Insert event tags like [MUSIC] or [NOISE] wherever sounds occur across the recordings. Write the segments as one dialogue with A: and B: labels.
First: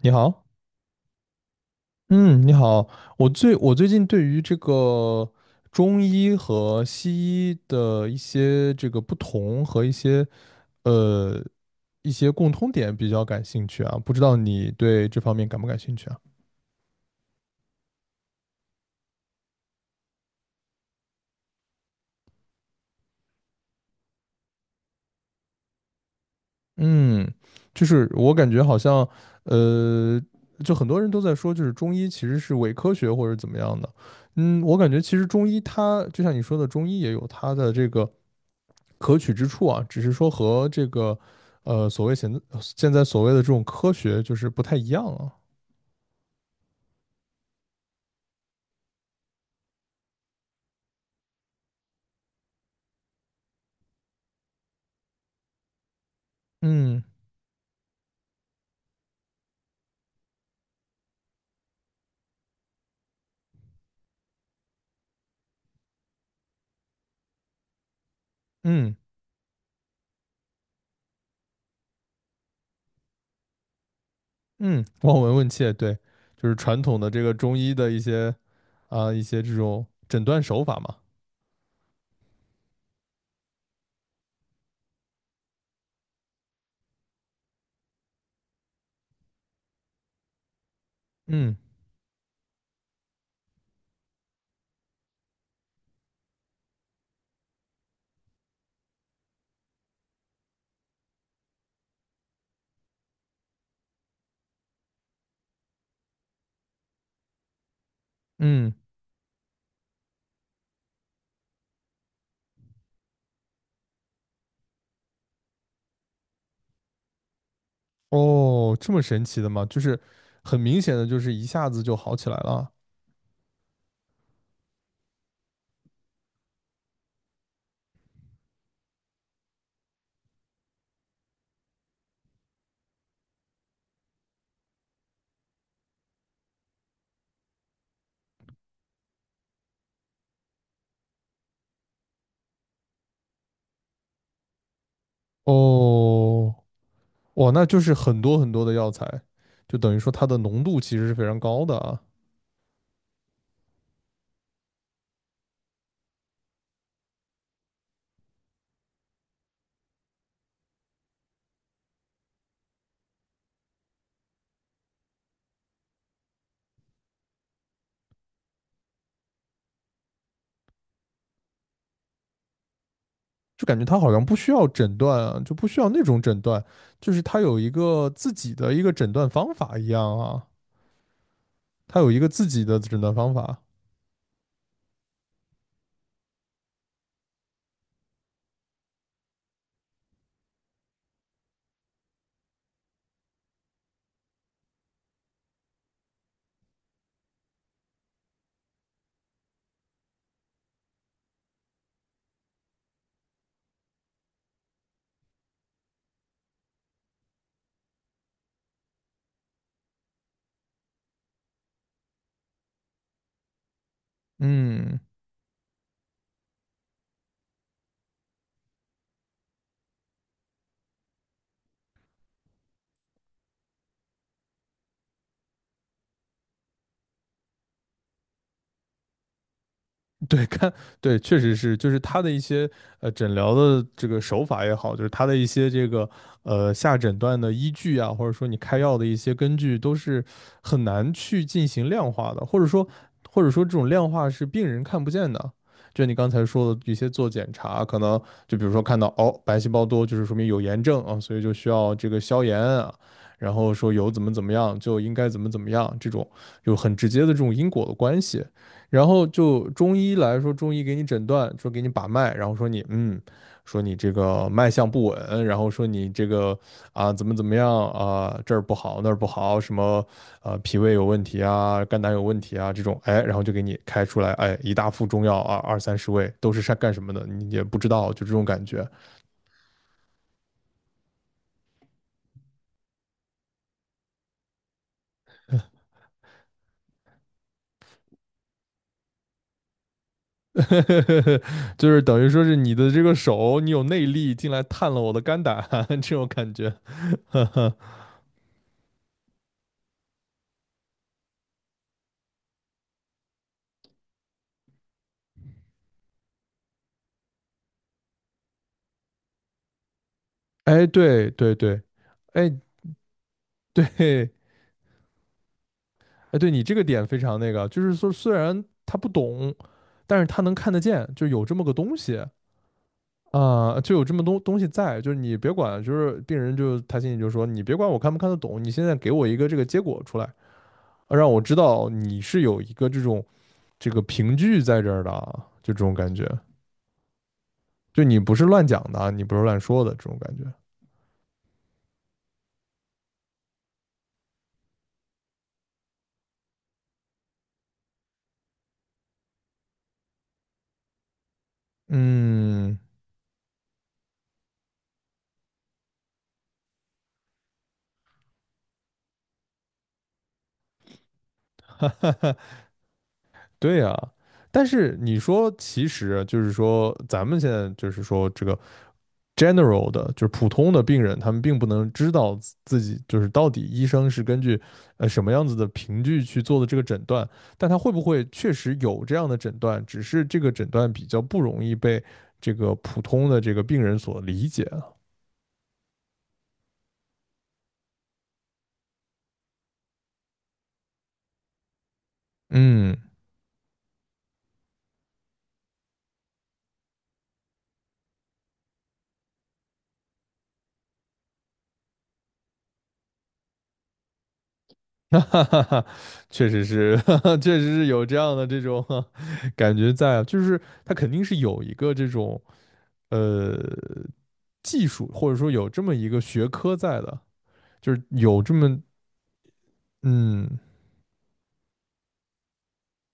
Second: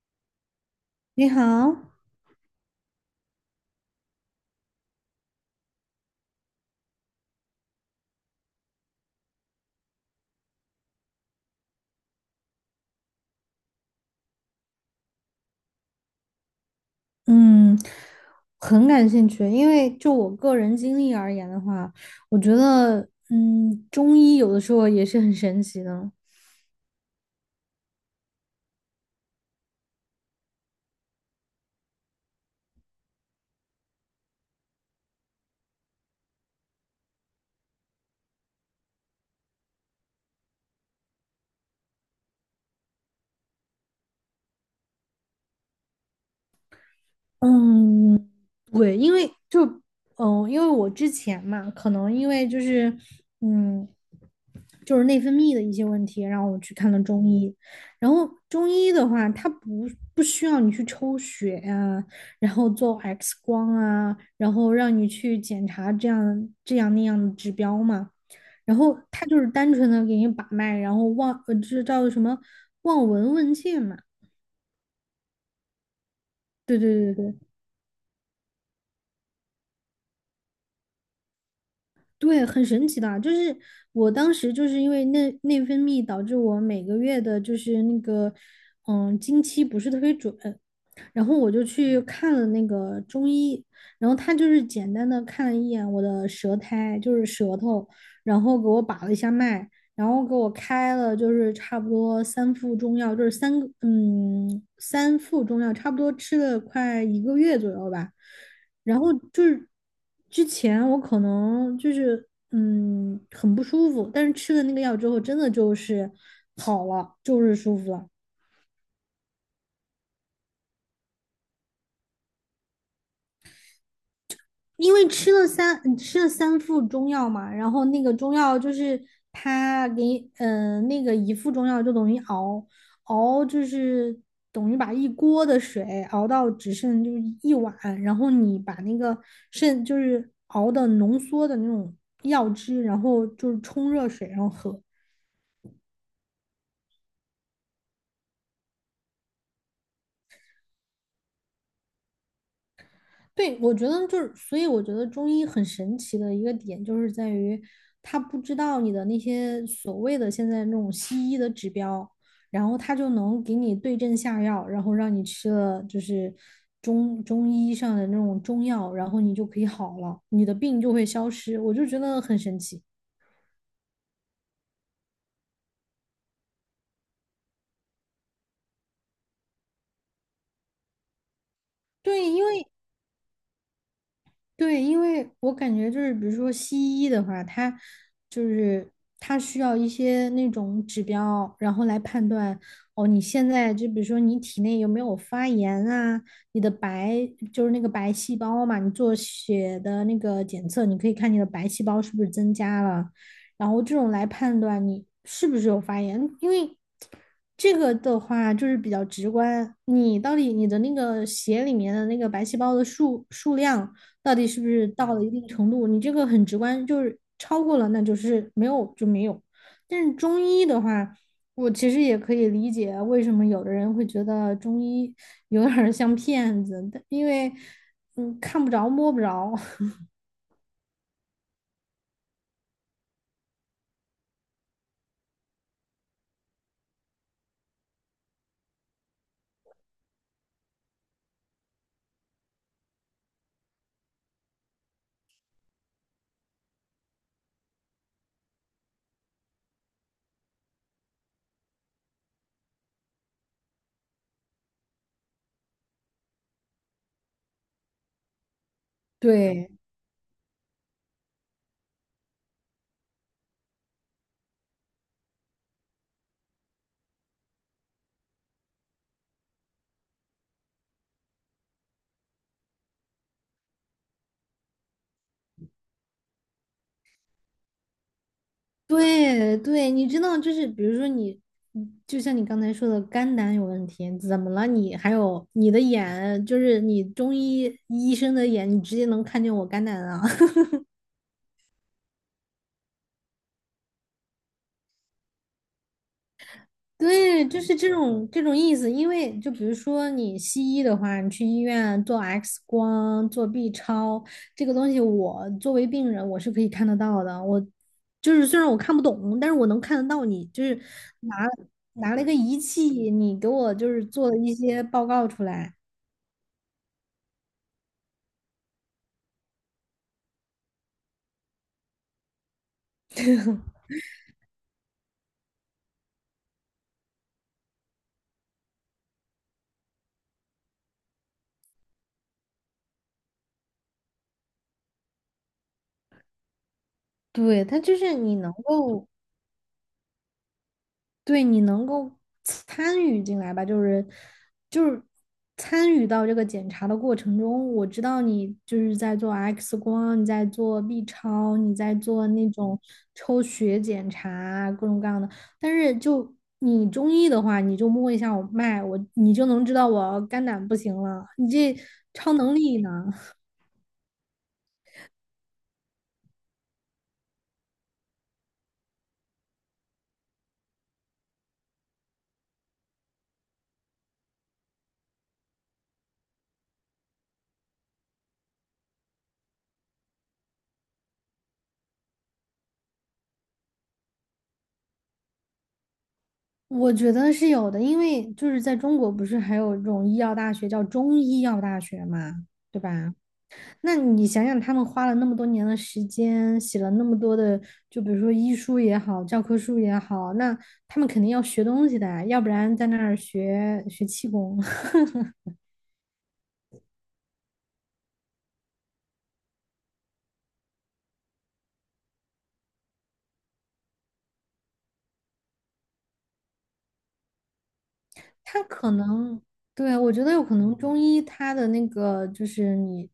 A: 你好，
B: 你好，
A: 嗯，你好，我最近对于这个中医和西医的一些这个不同和一些呃一些共通点比较感兴趣啊，不知道你对这方面感不感兴趣啊？
B: 嗯，很感兴趣，因为就我个人经历而言的话，我觉得，中医有的时候也是很神奇的。
A: 嗯，就是我感觉好像呃，就很多人都在说，就是中医其实是伪科学或者怎么样的，嗯，我感觉其实中医它就像你说的，中医也有它的这个。可取之处啊，只是说和这个所谓现在所谓的这种科学就是不太一样啊。
B: 嗯，对，因为我之前嘛，可能因为就是嗯，内分泌的一些问题，然后我去看了
A: 嗯
B: 中医。然后中医的话，它不需要你去抽血啊，然后做 X 光啊，然后让你去检查这样那样的指标嘛。然
A: 嗯
B: 后它就是单纯的给你把脉，然后这叫什么望闻问切嘛。
A: 嗯，望闻问切，对，就是
B: 对
A: 传统的
B: 对对
A: 这个
B: 对。
A: 中医的一些一些这种诊断手法嘛。
B: 对，很神奇的，就是我当时就是因为内分泌导致我每个月的，就是那个，经期不是特别准，然后我
A: 嗯
B: 就去看了那个中医，然后他就是简单的看了一眼我的舌苔，就是舌头，然后给我把了一下脉，然后给我开了就是差不多三副中药，就是三个嗯三副中药，差不多吃了快一个月左右吧。
A: 嗯，
B: 然后就是之前我可能就是很不舒服，但是吃了那个药之后，真的就是好了，就是舒服了。
A: 哦，这么神奇的吗？就是很明显的，就是一下子就好起来了。
B: 因为吃了三副中药嘛，然后那个中药就是他给你那个一副中药就等于熬就是等于把一锅的水熬到只剩就是一碗，然后你把那个就是熬的浓缩的那种药汁，然后就是冲热水然后喝。
A: 哦，哇，那就是很多很多的药材，就等于说它的浓度其实是非常高的啊。
B: 对，我觉得就是，所以我觉得中医很神奇的一个点就是在于，他不知道你的那些所谓的现在那种西医的指标，然后他就能给你对症下药，然后让你吃了就是中医上的那种中药，然后你就可以好了，你的病就会消失。我就觉得很神奇。
A: 就感觉他好像不需要诊断啊，就不需要那种诊断，就是他有一个自己的一个诊断方法一样啊，他有一个
B: 对，
A: 自己的诊断方法。
B: 因为我感觉就是，比如说西医的话，它就是它需要一些那种指标，然后来判断哦，你现在就比如说你体内有没有发炎啊，你的就是那个白细胞嘛，你做血的那个检测，你可以看你的白细胞是不是增加了，然后这种来判断你是不是有发炎，因为这个的话就是比较直观，你到底你的那个血里面的那个白细胞的量。到底是不是
A: 嗯，
B: 到了一定程度，你这个很直观，就是超过了，那就是没有就没有。但是中医的话，我其实也可以理解为什么有的人会觉得中医 [LAUGHS] 有点像骗子，但因为看不着摸不着。
A: [LAUGHS] 对，看，对，确实是，就是他的一些诊疗的这个手法也好，就是他的一些这个下诊断的依据啊，或者说你开药的一些根据，都是很难去进行量化的，或者说这种量化是病人看不见的。就你刚才说的一些做检查，可能就比如说看到哦白细胞多，就是说明有炎症啊，所以就需要这个消炎啊，然后说有怎么怎么样就应该怎么怎么样，这种有很直接的这种因果的关系。然
B: [LAUGHS]
A: 后就
B: 对
A: 中医来说，中医给你诊断，说给你把脉，然后说你嗯，说你这个脉象不稳，然后说你这个啊怎么怎么样啊这儿不好那儿不好，什么脾胃有问题啊，肝胆有问题啊这种，哎，然后就给你开出来，哎一大副中药啊二三十味都是干什么的，你也不知道，就这种感觉，
B: 对对，你知道，就是比如说你，就像你刚才说的肝胆有问题，怎么了你？还有你的眼，就是你中医医生的眼，你直接能看见我肝胆啊？[LAUGHS]
A: [LAUGHS] 就是等于说是你的这个手你有内力进来探了我的肝胆 [LAUGHS] 这种感觉，
B: 对，就是这
A: [LAUGHS]
B: 种这种意思。因为就比如说你西医的话，你去医院做 X 光、做 B 超，这个东西我作为病人我是可以看得到的。我就是虽然我看不懂，但是我能看得到你就是
A: 哎对
B: 拿
A: 对对，
B: 拿了一个仪
A: 哎。
B: 器，你给我
A: [LAUGHS]
B: 就是做
A: 对。
B: 了一些报告出来。
A: 哎，对你这个点非常那个，就是说虽然他不懂，但是他能看得见，就有这么个东西啊、就有这么东西在，就是你别管，就是病人就他心里就说，你别管我看不看得懂，你现在给我一个这个结果出来，啊让我知道你是有一个这种这个凭据在这儿的啊，就这种感觉，
B: 对，它就
A: 就
B: 是
A: 你不
B: 你
A: 是
B: 能
A: 乱讲的
B: 够
A: 啊，你不是乱说的这种感觉。
B: 对，你能够参与进来吧，就是就是参与到这个检查的过程中，我知道你就是在做 X 光，你在做 B 超，你在做那
A: 嗯，
B: 种抽血检查，各种各样的。但是你中医的话，你就摸一下我脉，你就能知道我肝胆不行了。你这超能
A: [LAUGHS]
B: 力呢？
A: 对呀、但是你说，其实就是说，咱们现在就是说，这个 general 的，就是普通的病人，他们并不能知道自己就是到底医生是根据什么样子的凭据去做的这个诊断，但他会不会确实有这样的诊断，只是这个诊断比较不容易被这个普通的这个病人所理解啊。
B: 我觉得是有的，因为就是在中国不是还有这种医药大学叫中医药大学嘛，对
A: 嗯，
B: 吧？那你想想，他们花了那么多年的时间，写了那么多的，就比如说医书也好，教科书也好，那他们肯定要学东西的啊，要不然在那儿学学气功。
A: [LAUGHS] 哈
B: [LAUGHS]
A: 哈哈，确实是，[LAUGHS] 哈哈，确实是有这样的这种 [LAUGHS] 感觉在啊，就是他肯定是有一个这种呃技术，或者说有这么一个学科在的，就是有这
B: 他
A: 么
B: 可能，对，我觉得有可
A: 嗯
B: 能中医它的那个就是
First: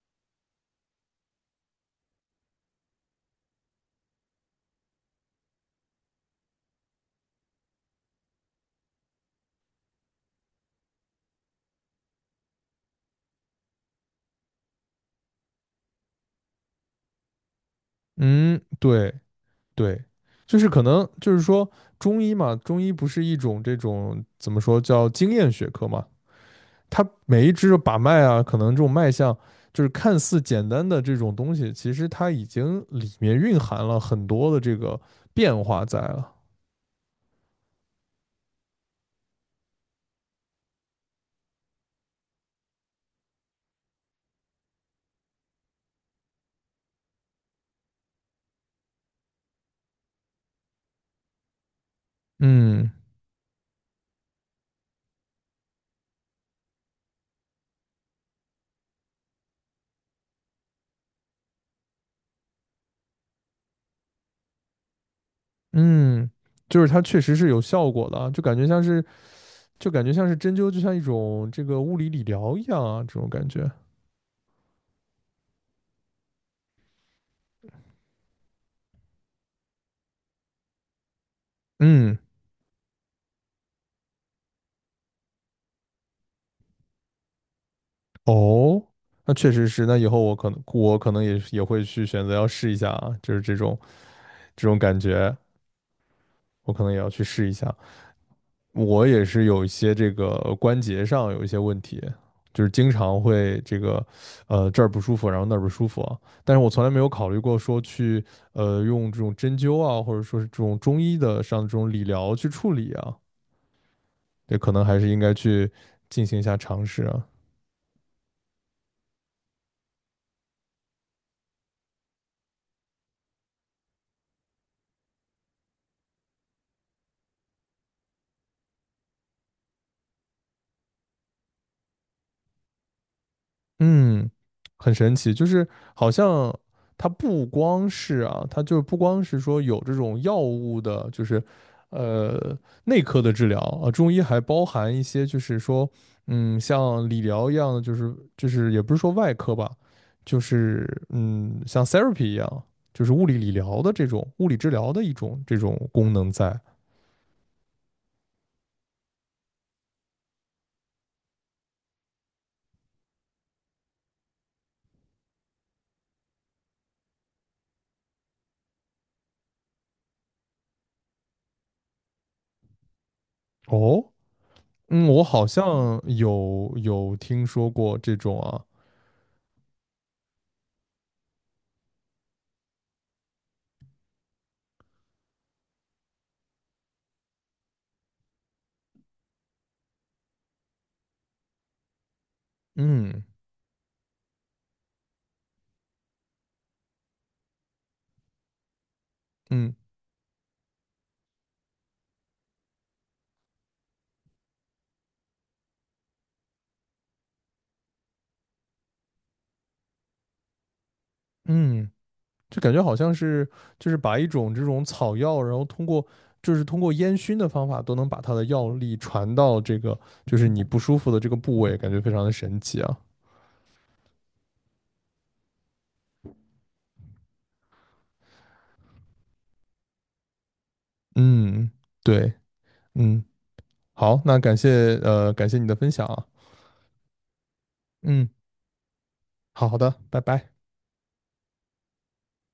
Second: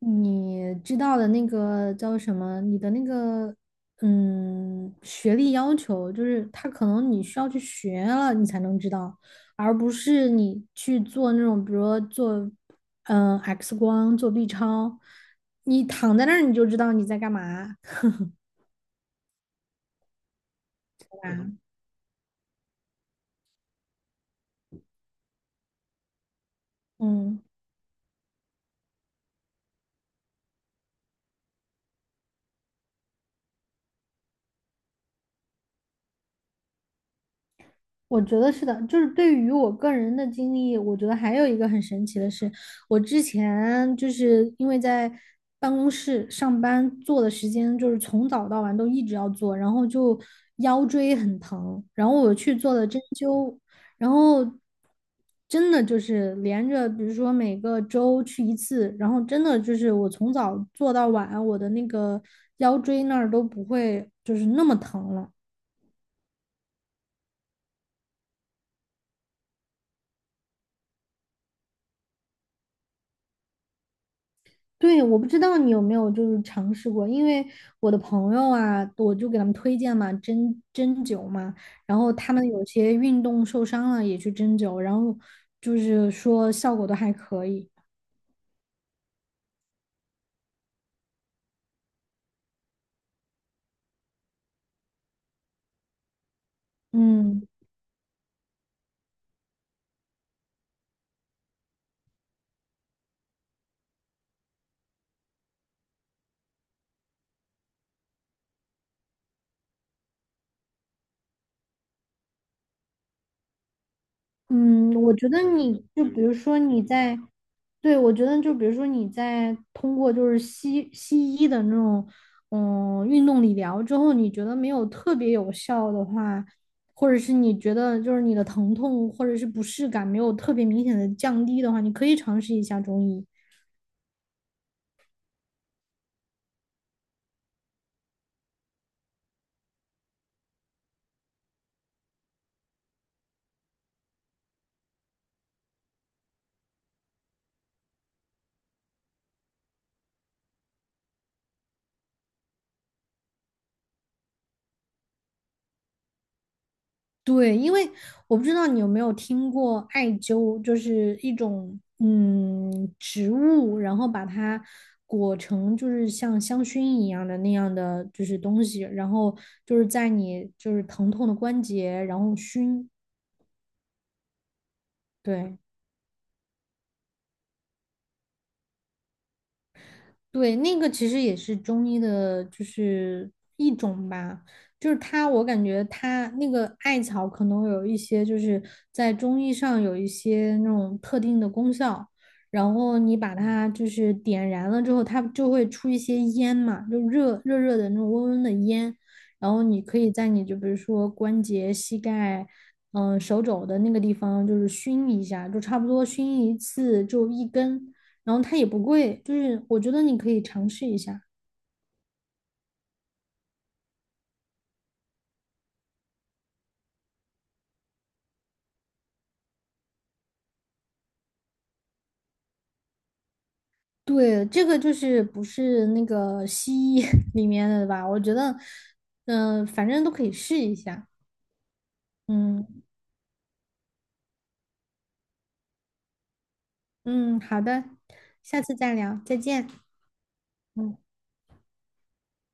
B: 你知道的那个叫什么，你的那个学历要求，就是他可能你需要去学了你才能知道，而不是你去做那种比如说做X 光、做 B 超，你躺在那儿你就知道你在干嘛，
A: 嗯，对对，就是可能
B: 对
A: 就是
B: 吧？
A: 说中医嘛，中医不是一种这种怎么说叫经验学科嘛，它
B: 嗯。
A: 每一支的把脉啊，可能这种脉象就是看似简单的这种东西，其实它已经里面蕴含了很多的这个变化在了。
B: 我觉得是的，就是对于我个人的经历，我觉得还有一个很神奇的是，我之前就是因为在办公室上班做的时间就是从早到晚都一直要做，然后就腰椎很疼，然后我去做了
A: 嗯
B: 针灸，然后真的就是连着，比如说每个周去一次，然后真的就是我从早做到晚，我的那个腰椎那儿都不会就是那么疼了。
A: 嗯，就是它确实是有效果的啊，就感觉像是就感觉像是针灸，就像一种这个物理理疗一样啊，这种感觉。
B: 对，我不知道你有没有就是尝试过，因为我的朋友啊，我就给他们推荐嘛，针灸嘛，然后
A: 嗯。
B: 他们有些运动受伤了也去针灸，然后就是说效果都还可以。
A: 哦，那确实是，那以后我可能也也会去选择要试一下啊，就是这种这种感觉，我可能也要去
B: 嗯。
A: 试一下。我也是有一些这个关节上有一些问题，就是经常会这个这儿不舒服，然后那儿不舒服啊，但是我从来没有考虑过说去用这种针灸啊，或者说是这种中医的上这种理疗去处理啊，也可能
B: 嗯，
A: 还是
B: 我
A: 应
B: 觉
A: 该
B: 得
A: 去
B: 你就比
A: 进
B: 如
A: 行一下
B: 说你
A: 尝试
B: 在，
A: 啊。
B: 对，我觉得就比如说你在通过就是西医的那种运动理疗之后，你觉得没有特别有效的话，或者是你觉得就是你的疼痛或者是不适感没有特别明显的降低的话，你可以尝试一下中医。
A: 嗯，很神奇，就是好像它不光是啊，它就不光是说有这种药物的，就是呃内科的治疗啊，中医还包含一些就是说，嗯，像理疗一样的，就是就是也不是说外科吧，就是嗯像 therapy 一样，就是物理理疗的这种物理治疗的一种这种功能在。
B: 对，因为我不知道你有没有听过艾灸，就是一种植物，然后把它裹成就是像香薰一样的那样的就是东西，然后就是在你就是疼痛的关节，然后熏。
A: 哦，嗯，我好
B: 对，
A: 像有听说过这种啊，
B: 对，那个其实也是中医的，就是一种吧。就是它，我感觉它那个艾草可能有一些，就是在中医上有一些那种特定的功效。然后你
A: 嗯
B: 把它就是点燃了之后，它就会出一些烟嘛，就热热的那种温温的烟。然后
A: 嗯
B: 你可以在你就比如说关节、膝盖、手肘的那个地方，就是熏一下，就差不多熏一次，就一根。然后它也不贵，就是我觉得你可以尝试一下。
A: 嗯。就感觉好像是就是把一种这种草药，然后通过就是通过烟熏的方法，都能把它的药力传到这个就是你不舒服的这个部位，感觉非常的神奇啊。
B: 对，这个就是不是那个西医 [LAUGHS] 里面的吧？我觉得，反正都可以试一下。
A: 嗯，对，
B: 嗯
A: 嗯，好，那感谢感谢你的分享啊。
B: 嗯，好的，
A: 嗯，
B: 下次再聊，再
A: 好
B: 见。
A: 好的，拜拜。
B: 嗯。